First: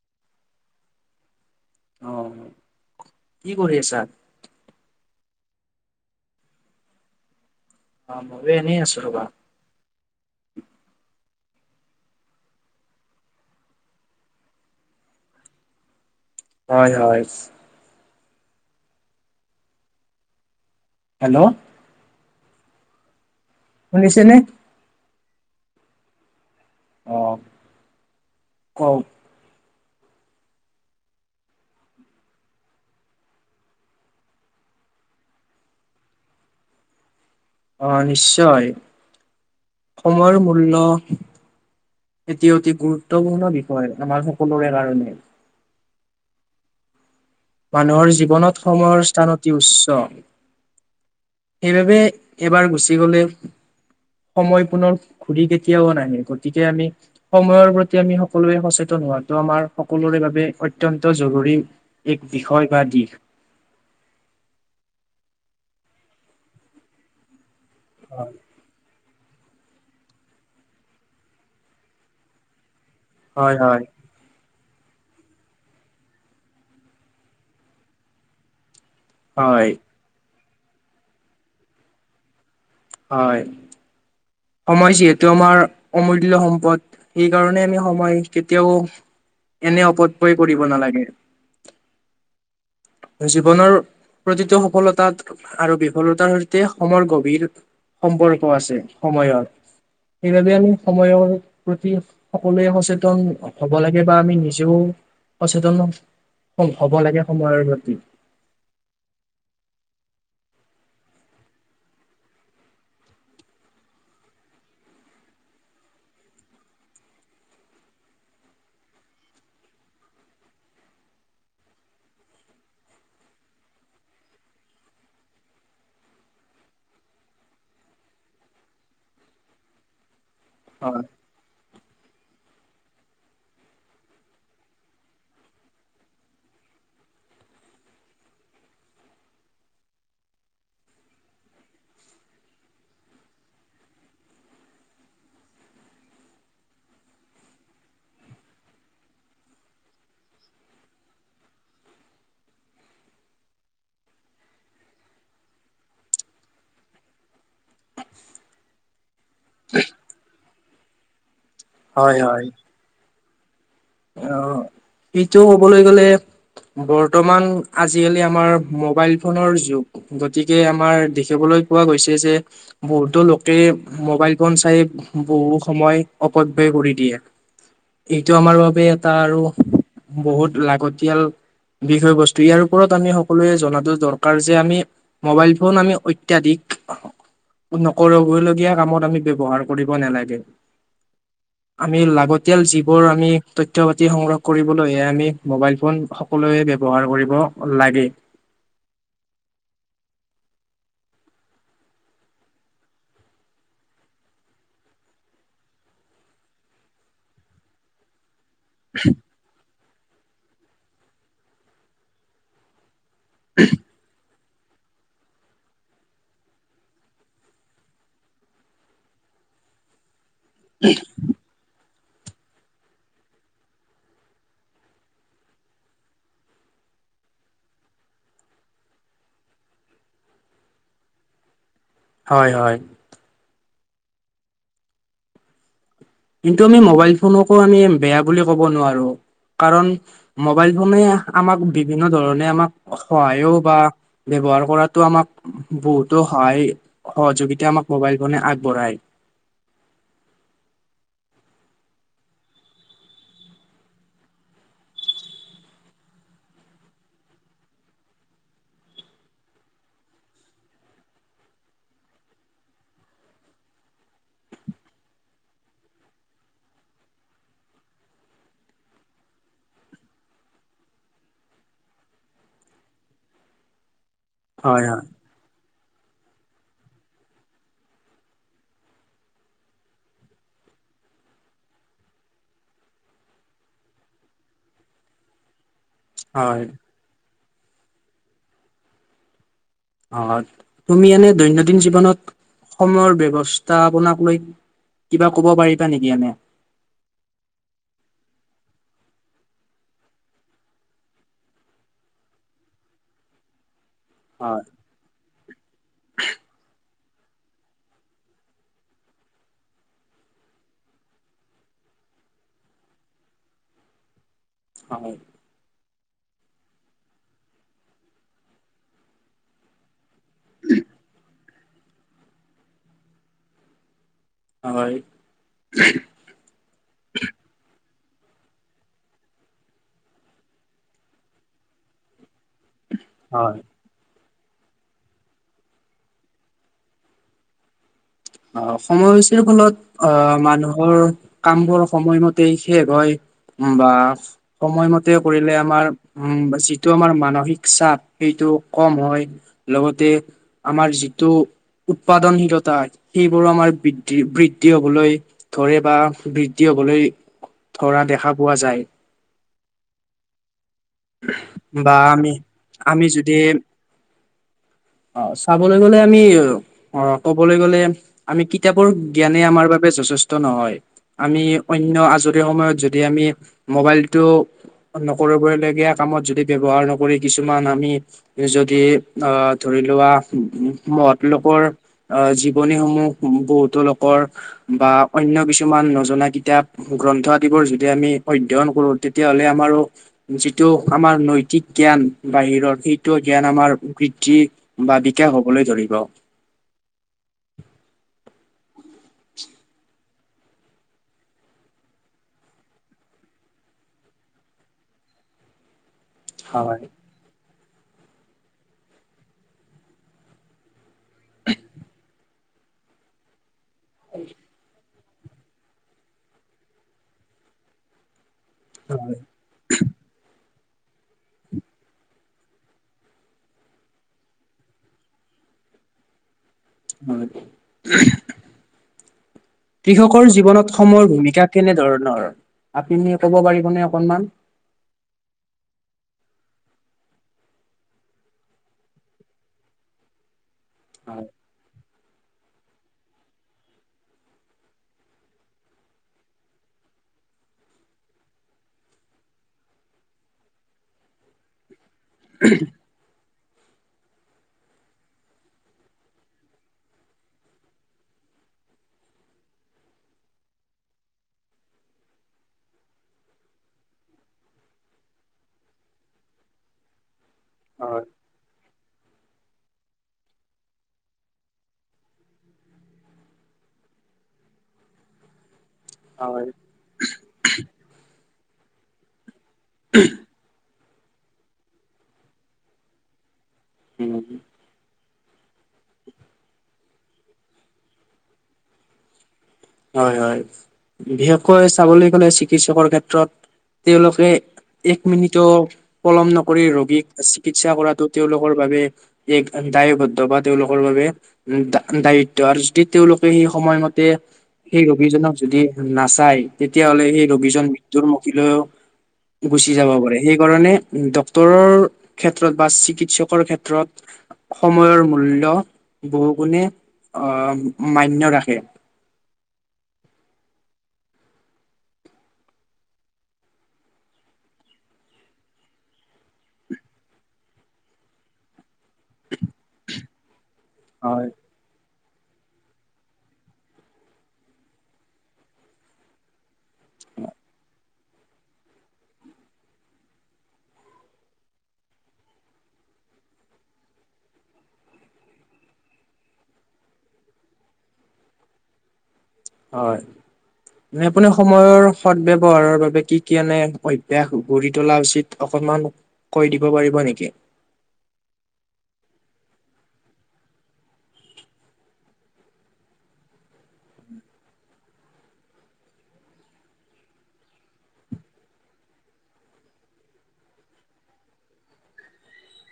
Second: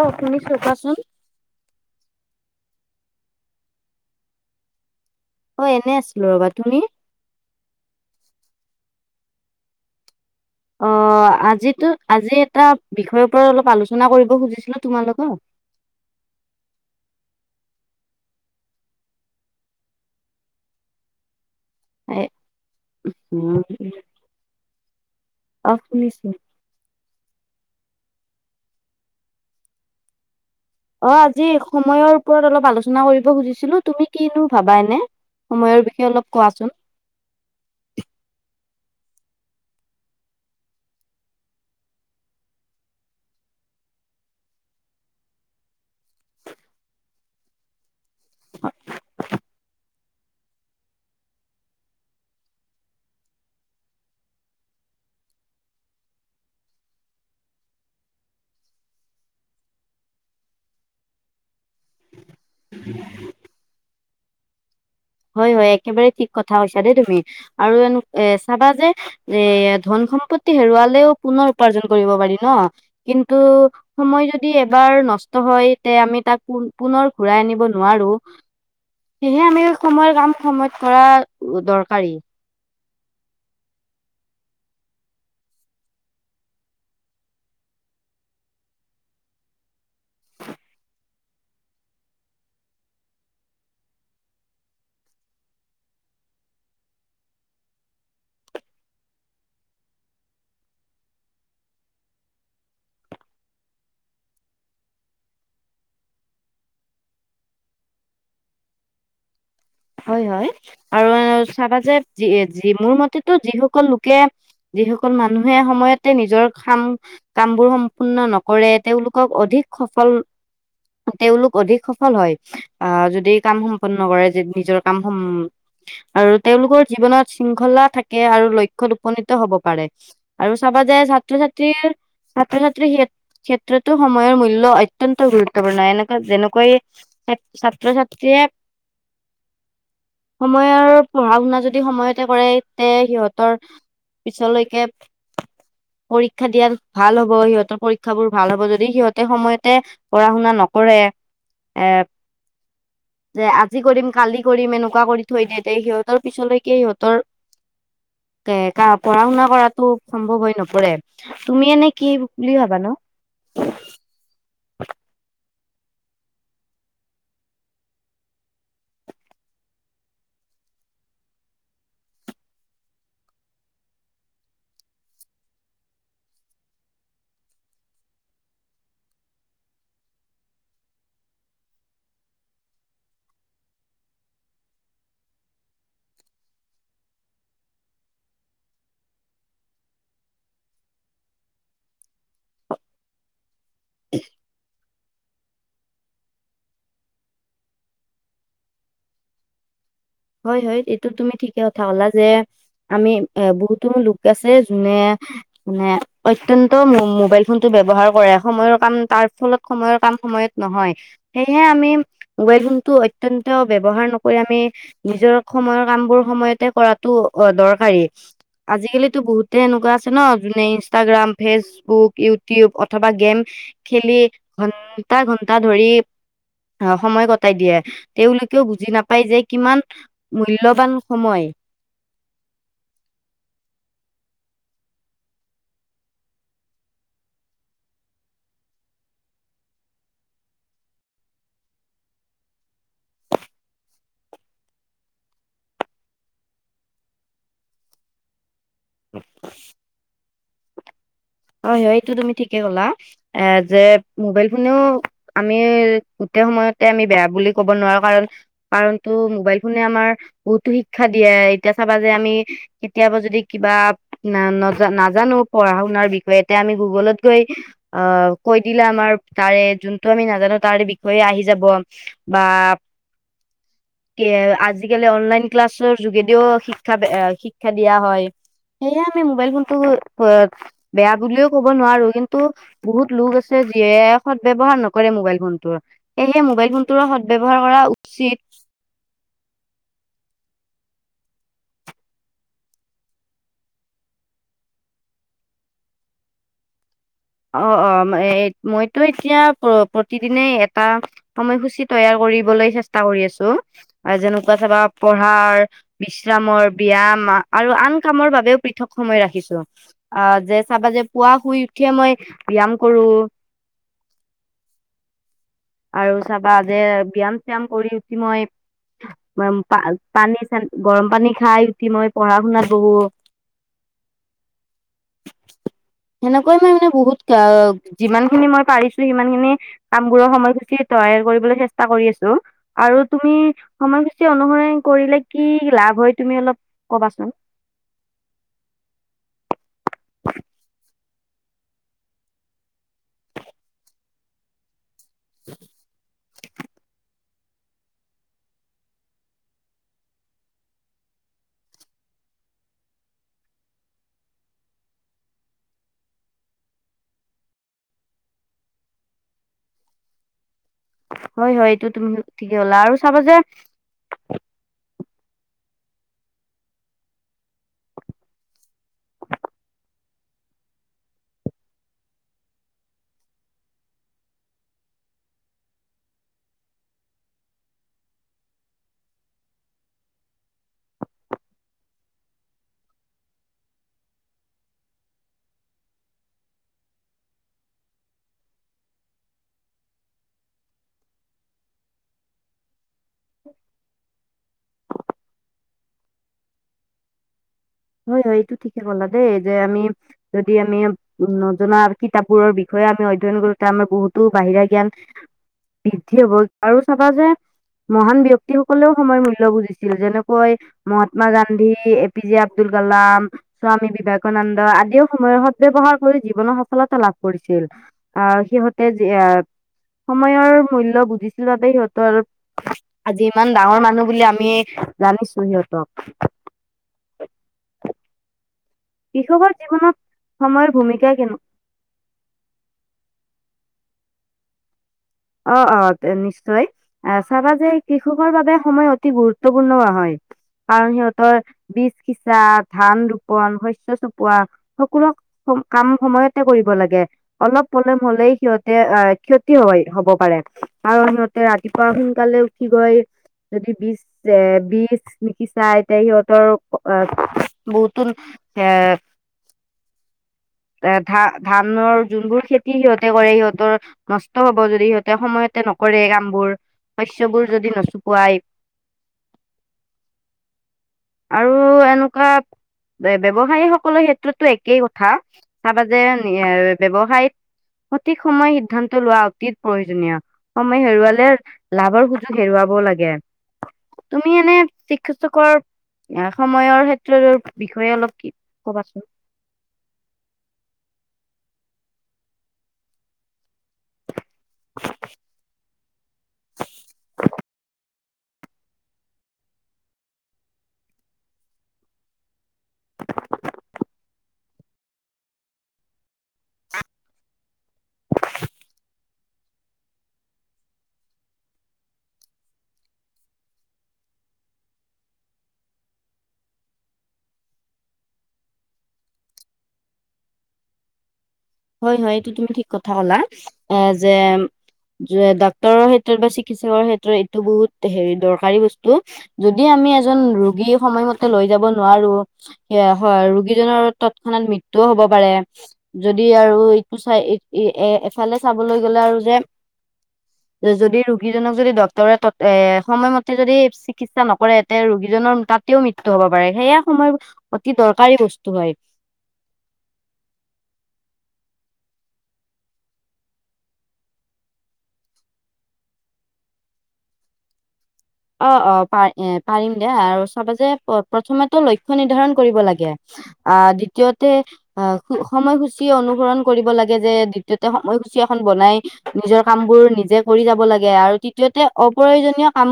অওহ, শুনিছো কোৱাচোন। অহ, কি কৰি আছা? অহ, এনে আছিলো ৰবা তুমি? অহ, মইয়ো এনে আছোঁ ৰবা। অ', আজিতো -আজি এটা বিষয়ৰ ওপৰত অলপ আলোচনা কৰিব খুজিছিলো তোমাৰ লগত। [inaudible] হয়- হয়। হেল্ল'। [unintelligible] শুনিছেনে? অহ, শুনিছোঁ। অহ, কওঁক অহ, আজি সময়ৰ ওপৰত অলপ আলোচনা কৰিব খুজিছিলো তুমি কিনো ভাবা এনে? সময়ৰ বিষয়ে অলপ কোৱাচোন? অহ, নিশ্চয় সময়ৰ মূল্য এটি অতি গুৰুত্বপূৰ্ণ বিষয় আমাৰ সকলোৰে কাৰণে। মানুহৰ জীৱনত সময়ৰ স্থান অতি উচ্চ। [inaudible] সেইবাবে এবাৰ গুচি গ'লে সময় পুনৰ ঘূৰি কেতিয়াও নাহে গতিকে আমি সময়ৰ প্ৰতি আমি সকলোৱে সচেতন হোৱাটো আমাৰ সকলোৰে বাবে অত্যন্ত জৰুৰী। এক বিষয় বা দিশ। হয়- হয় একেবাৰে ঠিক কথা কৈছা দেই তুমি আৰু এ চাবা যে এ ধন -সম্পত্তি হেৰুৱালেও পুনৰ উপাৰ্জন কৰিব পাৰি ন', কিন্তু হয়, হয়, সময় যদি যদি এবাৰ নষ্ট হয় তে আমি তাক পুনৰ ঘুৰাই আনিব নোৱাৰো। সেয়েহে আমি হয়। সময়ৰ কাম সময়ত কৰা দৰকাৰী। হয়। সময় যিহেতু আমাৰ অমূল্য সম্পদ সেইকাৰণে আমি সময় কেতিয়াও এনে অপতকয় কৰিব নালাগে। [inaudible] জীৱনৰ প্ৰতিটো সফলতাত আৰু বিফলতাৰ সৈতে সমৰ গভীৰ সম্পৰ্ক আছে সময়ৰ। সেইবাবে আমি সময়ৰ প্ৰতি সকলোৱে সচেতন হ'ব লাগে বা আমি নিজেও সচেতন হব লাগে সময়ৰ প্ৰতি। হয় -হয় আৰু চাবা যে যি মোৰ মতেতো যিসকল লোকে যিসকল মানুহে সময়তে নিজৰ কাম -কাম বোৰ সম্পূৰ্ণ নকৰে তেওঁওলোকক অধিক সফল, তেওঁলোক অধিক সফল হয় আহ যদি কাম সম্পন্ন কৰে নিজৰ কাম সম আৰু তেওঁলোকৰ জীৱনত শৃংখলা থাকে আৰু লক্ষ্যত উপনীত হব পাৰে। আৰু চাবা যে হয় ছাত্ৰ-ছাত্ৰীৰ ছাত্ৰ-ছাত্ৰীৰ ক্ষে-ক্ষেত্ৰতো সময়ৰ মূল্য অত্যন্ত গুৰুত্বপূৰ্ণ, এনেকুৱা যেনেকৈ ছাত্ৰ-ছাত্ৰীয়ে সময়ৰ পঢ়া শুনা যদি সময়তে কৰে, তে সিহঁতৰ পিছলৈকে পৰীক্ষা দিয়াত ভাল হ'ব সিহঁতৰ, পৰীক্ষাবোৰ ভাল হ'ব যদি সিহঁতে সময়তে পঢ়া শুনা ন নকৰে। এ যে আজি কৰিম কালি কৰিম এনেকুৱা কৰি থৈ দিয়ে, তে সিহঁতৰ পিছলৈকে সিহঁতৰ তে কা, পঢ়া শুনা কৰাতো সম্ভৱ হৈ নপৰে। তুমি এনে কি হয় হয় বুলি ভাবা নো? অ', ইটো কবলৈ গ'লে বৰ্তমান আজিকালি আমাৰ মোবাইল ফোনৰ যুগ, গতিকে আমাৰ দেখিবলৈ পোৱা গৈছে যে, বহুতো লোকে মোবাইল ফোন চাই বহু সময় অপ কৰি দিয়ে। এইটো আমাৰ বাবে এটা আৰু বহুত লাগতিয়াল বিষয়বস্তু। ইয়াৰ ওপৰত আমি সকলোৱে জনাতো দৰকাৰ যে আমি মোবাইল ফোন আমি অত্যাধিক নকৰিব লগীয়া কামত আমি ব্যৱহাৰ কৰিব নেলাগে। আমি লাগতিয়াল যিবোৰ আমি তথ্য-পাতি সংগ্ৰহ কৰিব এইয়া আমি মোবাইল ফোন সকলোৱে ব্যৱহাৰ কৰিব লাগে। [inaudible] হয় হয়, এইটোত তুমি ঠিকে কথা কলা যে আমি এ বহুতো লোক আছে যোনে মানে অত্যন্ত মো-মোবাইল ফোনটো ব্যৱহাৰ কৰে সময়ৰ কাম তাৰ ফলত সময়ৰ কাম সময়ত নহয়, সেইয়েহে আমি মোবাইল ফোনটো এক অত্যন্ত ব্যৱহাৰ নকৰি আমি নিজৰ সময়ৰ কামবোৰ সময়তে কৰাতটো অ দৰকাৰী। আজিকালিতো বহুতে এনেকুৱা আছে ন যোনে ইনষ্টাগ্ৰাম, ফেচবুক ইউটিউব, অথবা গেম খেলি ঘন্টা ঘন্টা ধৰি অ সময় কটাই দিয়ে, তেওঁলোকেও বুজি নাপায় যে কিমান মূল্যবান সময়। হয় হয়। কিন্তু আমি মোবাইল ফোনকো আমি বেয়া বুলি ক'ব নোৱাৰো। কাৰণ মোবাইল ফোনে আমাক বিভিন্ন ধৰণে আমাক সহায়ও বা বে ব্যৱহাৰ কৰাটো আমাক বহুতো সহায় সহযোগিতা আমাক মবাইল ফনে আগ বৰাই। হয় হয়, এইটো তুমি ঠিকে ক'লা এ যে মোবাইল ফোনেও আমি সময়তে আমি বেয়া বুলি ক'ব নোৱাৰো কাৰণ, কাৰণটো মোবাইল ফোনে আমাৰ বহুতো শিক্ষা দিয়ে এতিয়া চাবা যে আমি কেতিয়াবা যদি কিবা না-নাজানো পঢ়া শুনাৰ বি এতিয়া আমি গুগলত গৈ অ কৈ দিলে আমাৰ তাৰে যোনটো আমি নাজানো তাৰ বিষয়ে আহি যাব, বা হয় হয়। আজিকালি অনলাইন ক্লাছ যোগেদিও শিক্ষা আ শিক্ষা দিয়া হয়। সেয়ে আমি মোবাইল ফোনটো উ বেয়া বুলিও ক'ব নোৱাৰো, কিন্তু বহুত লোক আছে যিয়ে সত ব্যৱহাৰ নকৰে মোবাইল ফোনটো। সেয়হে হয় মোবাইল ফোনটোৰ সত ব্যৱহাৰ কৰা উচিত। হয়, তুমি এনে দৈনন্দিন জীৱনত সময়ৰ ব্যৱস্থা আপোনাক লৈ কিবা কব পাৰিবা নিকি এনে? অ' অ', এ মইতো এতিয়া প্ৰতিদিনে এটা সময়সূচী তৈয়াৰ কৰ কৰিবলৈ চেষ্টা কৰি আছো। যেনেকুৱা হয়। চাবা পঢ়াৰ, বিশ্ৰামৰ, ব্যাম আৰু আন কামৰ বাবেও পৃথক সময় ৰাখিছো। অ যে চাবা যে পুৱা শুই উঠিয়ে মই ব্যাম কৰো হয়। আৰু চাবা যে ব্যাম শ্যাম কৰি উঠি মই উ পা পানী চানি গৰম পানী খাই উঠি মই পঢ়া শুনাত বহো। হয়। সেনেকৈ মই মানে বহুত অ যিমান খিনি মই পাৰিছো, সিমান খিনি কামবোৰৰ সময়সূচী তৈয়াৰ কৰিবলৈ চেষ্টা কৰি আছো। আৰু তুমি হয় সময় পছ অনুসৰণ কৰিলে কি লাভ হয় তুমি অলপ কবাচোন। অ সময়সূচীৰ ফলত আহ মানুহৰ কামবোৰ সময়মতে শেষ হয় বা সময়মত তে কৰিলে আমাৰ উম যিটো আমাৰ মানস সিক চাপ সেইটো কম হয়, লগতে আমাৰ যিটো উৎপাদনশীলতা সেইবোৰো আমাৰ বৃদ্ধি বৃদ্ধি হবলৈ ধৰে বা বৃদ্ধি হবলৈ ধৰা দেখা পোৱা যায়। [inaudible] হয়, হয়। এইটো বা তুমি আমি ঠিকেই কলা আৰু আমি চাবা যে যদি অ চাবলৈ গলে আমি অ ক'বলৈ গলে আমি কিতাপৰ জ্ঞানে আমাৰ বাবে যথেষ্ট নহয় আমি অন্য আজৰি সময়ত যদি আমি মোবাইলটো নকৰিবই লগীয়া কামত যদি ব্যৱহাৰ নকৰি কিছুমান আমি যদি আহ ধৰি বিলোৱা মহৎ লোকৰ আ জীৱনী সমূহ বহ বহুতো লোকৰ বা অন্য কিছুমান নজনা কিতাপ গ্ৰন্থ আদিবৰ যদি আমি অধ্যয়ন কৰো তেতিয়াহলে আমাৰো যিটো আমাৰ নৈতিক জ্ঞান বাহিৰৰ সেই টো জ্ঞান আমাৰ বৃদ্ধি বা বিকাশ হবলৈ ধৰিব। হয়, হয়। এইটো ঠিকে কলা দেই যে আমি যদি আমি নজনা কিতাপবোৰৰ বিষয়ে আমি অধ্যয়ন কৰো তে আমাৰ বহুতো বাহিৰা জ্ঞান বৃদ্ধি হ'ব আৰু হয়। চাবা যে মহান ব্যক্তিসকলেও সময়ৰ মূল্য বুজিছিল। যেনেকৈ মহাত্মা গান্ধী, এ পি যে আব আব্দুল কালাম, স্বামী বিবেকানন্দ আদিও সময়ৰ সদ ব্যৱহাৰ কৰি জীৱনৰ সফলতা লাভ কৰিছিল। আৰ সিহঁতে হয়। জিয়া সময়ৰ মূল্য বুজিছিল বাবে সিহঁতৰ আজি ইমান ডাঙৰ মানুহ বুলি আমি জানিছো। সিহঁত তাত হয়। কৃষকৰ জীৱনত কৃষকৰ জীৱনত সময়ৰ কেনে ভূমিকা কেনেধৰণৰ? আপুনি ক'ব পাৰিবনে অকনমান? অ-অ, নিশ্চয়। আহ চাবা যে কৃষকৰ বাবে সময় অতি গুৰুত্বপূৰ্ণ হয়। কাৰণ হয়। সিহঁতৰ বিচ সিচা, ধান ৰোপন, শস্য চপোৱা সকলো কাম সময়তে কৰিব লাগে। অলপ পলেম হলেই সিহঁতে অ ক্ষতি হয়। হব পাৰে আৰু সিহঁতে ৰাতিপুৱা সোনকালে উঠি গৈ যদি বিছ এ বিছ নিশিচায় তে সিহঁতৰ বহুতো সে এ ধান ধানৰ যোনবোৰ খেতি সিহঁতে কৰে সিহঁতৰ নষ্ট হ ব যদি সিহঁতে সময়তে নকৰে কাম বোৰ। শস্যবোৰ যদি হয় নচুপোৱাই আৰু এনেকুৱা ব্যৱসায়ী সকলৰ ক্ষেত্ৰতো একেই কথা। চাবা যে এ ব্যৱসাইত সঠিক সময় সিদ্ধান্ত লোৱা অতীত প্ৰয়োজনীয় সময় হেৰুৱালে লাভৰ সুযোগ হেৰুৱাব লাগে। উম তুমি এনে [unintelligible] সময়ৰ ক্ষেত্ৰতো বিষয়ে অলপ কি কবাচোন? হয়- হয় বিশেষকৈ চাবলৈ গ'লে চিকিৎসকৰ ক্ষেত্ৰত তেওঁলোকে এক মিনিট পলম নকৰি ৰোগীক চিকিৎসা কৰাটো তেওঁলোকৰ বাবে এক দায়বদ্ধ বা তেওঁলোকৰ বাবে দায়িত্ব আৰু যদি তেওঁলোক সেই সময়মতে সেই ৰোগীজনক যদি নাচায় তেতিয়াহলে সেই ৰোগীজন মৃত্যুৰ মুখিলৈও গুচি যাব পাৰে সেইকাৰণে ডক্তৰৰ ক্ষেত্ৰত বা চিকিৎসকৰ ক্ষেত্ৰত সময়ৰ মূল্য বহুগুণে আহ, মান্য ৰাখে। হয় -হয় এইটো তুমি ঠিক কথা কলা এ যে যে ডাক্তৰৰ ক্ষেত্ৰত বা চিকিৎসকৰ ক্ষেত্ৰত এইটো বহুত হেৰি দৰকাৰী বস্তু। স্তু যদি আমি এজন ৰোগী সময়মতে হয় লৈ যাব নোৱাৰো সেইয়া হয় ৰোগীজনৰ তৎক্ষণাত মৃত্যুও হব পাৰে যদি আৰু চাই এফালে চাবলৈ গ'লে আৰু যে যদি ৰোগীজনক যদি ডক্তৰে ত' এ সময়মতে যদি চিকিৎসা নকৰে তে ৰোগীজনৰ তাত তেওঁ মৃত্যু হ'ব পাৰে সেয়া সময় অতি দৰকাৰী বস্তু হয়। হয়। মানে আপুনি সময়ৰ সদ ব্যৱহাৰৰ বাবে কি - কি এনে অভ্যাস গঢ়ি তোলা উচিত অকল অলপমান কৈ দিব পাৰিব নেকি? [inaudible] অ', - অ ', পাৰ এ পাৰিম দিয়া আৰু চাবা যে প্ৰথমেতো লক্ষ্য নিৰ্ধাৰণ কৰিব লাগে আহ, দ্বিতীয়তে অ' সময়সূচী অনুসৰণ কৰিব লাগে যে দ্বিতীয়তে সময়সূচী এখন বনাই নিজৰ কাম বোৰ নিজে কৰি যাব লাগে আৰু তৃতীয়তে অপ্ৰয়োজনীয় কাম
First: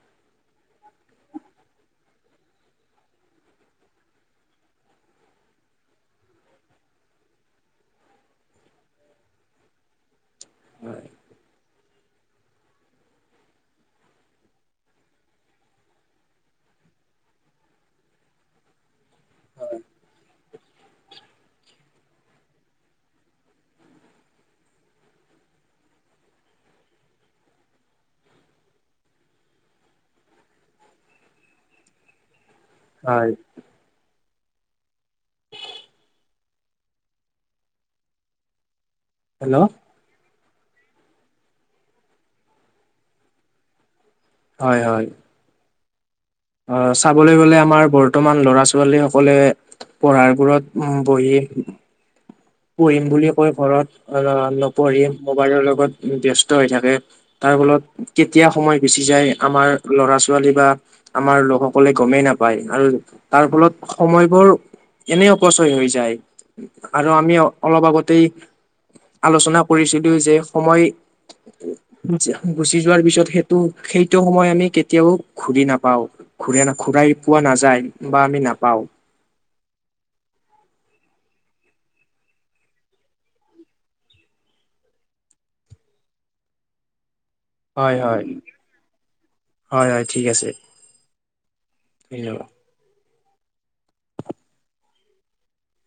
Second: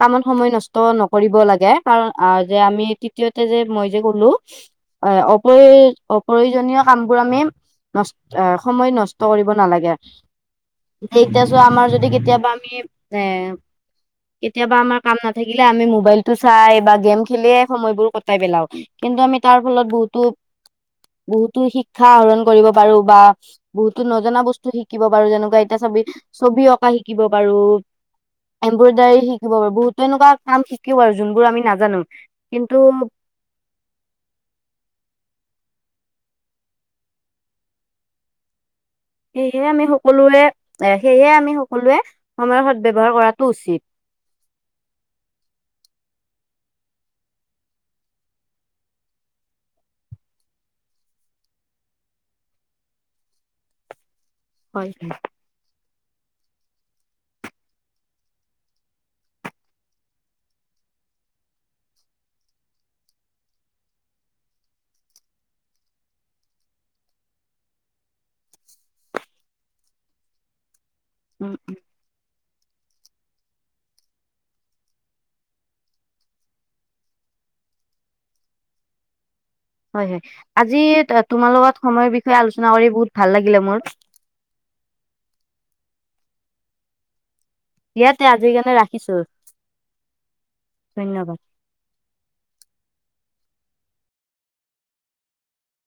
কামত সময় নষ্ট নকৰিব লাগে কাৰণ যে আমি তৃতীয়তে যে মই যে গ'লো হয়, অপয় -অপ্ৰয়োজনীয় কাম বোৰ আমি নষ্ট সময় নষ্ট কৰিব নালাগে। এতিয়া চোৱা আমাৰ যদি কেতিয়াবা আমি এ কেতিয়াবা আমাৰ কাম নাথাকিলে আমি মোবাইলটো চাই বা গেম খেলিয়ে সময়বোৰ কটাই পেলাও কিন্তু কিন্তু আমি তাৰ ফলত বহুতো বহুতো শিক্ষা আহৰণ কৰিব পাৰো বা বহুতো নজনা বস্তু শিকিব পাৰো যেনেকুৱা এতিয়া ছবি -ছবি অঁকা শিকিব পাৰো, এনব্ৰইডাৰী শিকিব পাৰু বহুতো তেনেকুৱা কাম শিকিব আৰু যোনবোৰ আমি নাজানো। কিন্তু, হয় হেল্ল' সেইহে আমি সকলোৱে এ সেয়েহে আমি সকলোৱে সময়ৰ সদ ব্যৱহাৰ কৰাটো উচিত। হয় -হয় আহ, চাবলৈ গলে আমাৰ বৰ্তমান ল'ৰা- ছোৱালী সকলে পঢ়াৰগোৰত উম বহি পঢ়িম বুলিয়ে কৈ ঘৰত হয় অ'নপঢ়ি মোবাইলৰ লগত ব্যস্ত হৈ থাকে তাৰ ফলত কেতিয়া সময় গুচি যায় আমাৰ ল'ৰা -ছোৱালী বা আমাৰ লোকসকলে গমেই নাপায় আৰু তাৰ ফলত সময়বোৰ এনে অপচয় হৈ যায় আৰু আমি আমি অলপ আগতেই আলোচনা কৰিছিলো যে সময় উম [unintelligible] গুচি যোৱাৰ পিছত সেইটো -সেইটো সময় আমি কেতিয়াও ঘূৰি নাপাও ঘূৰা ন ঘূৰাই পোৱা না নাযায় বা আমি নাপাওঁ। [inaudible] হয় আজি তোমাৰ লগত সময়ৰ বিষয়ে আলোচনা কৰি বহুত ভাল লাগিলে মোৰ। দিয়া তে হয়-হয়, আজিৰ কাৰণে ৰাখিছো হয়-হয়, ঠিক আছে। ধন্যবাদ হেল্লো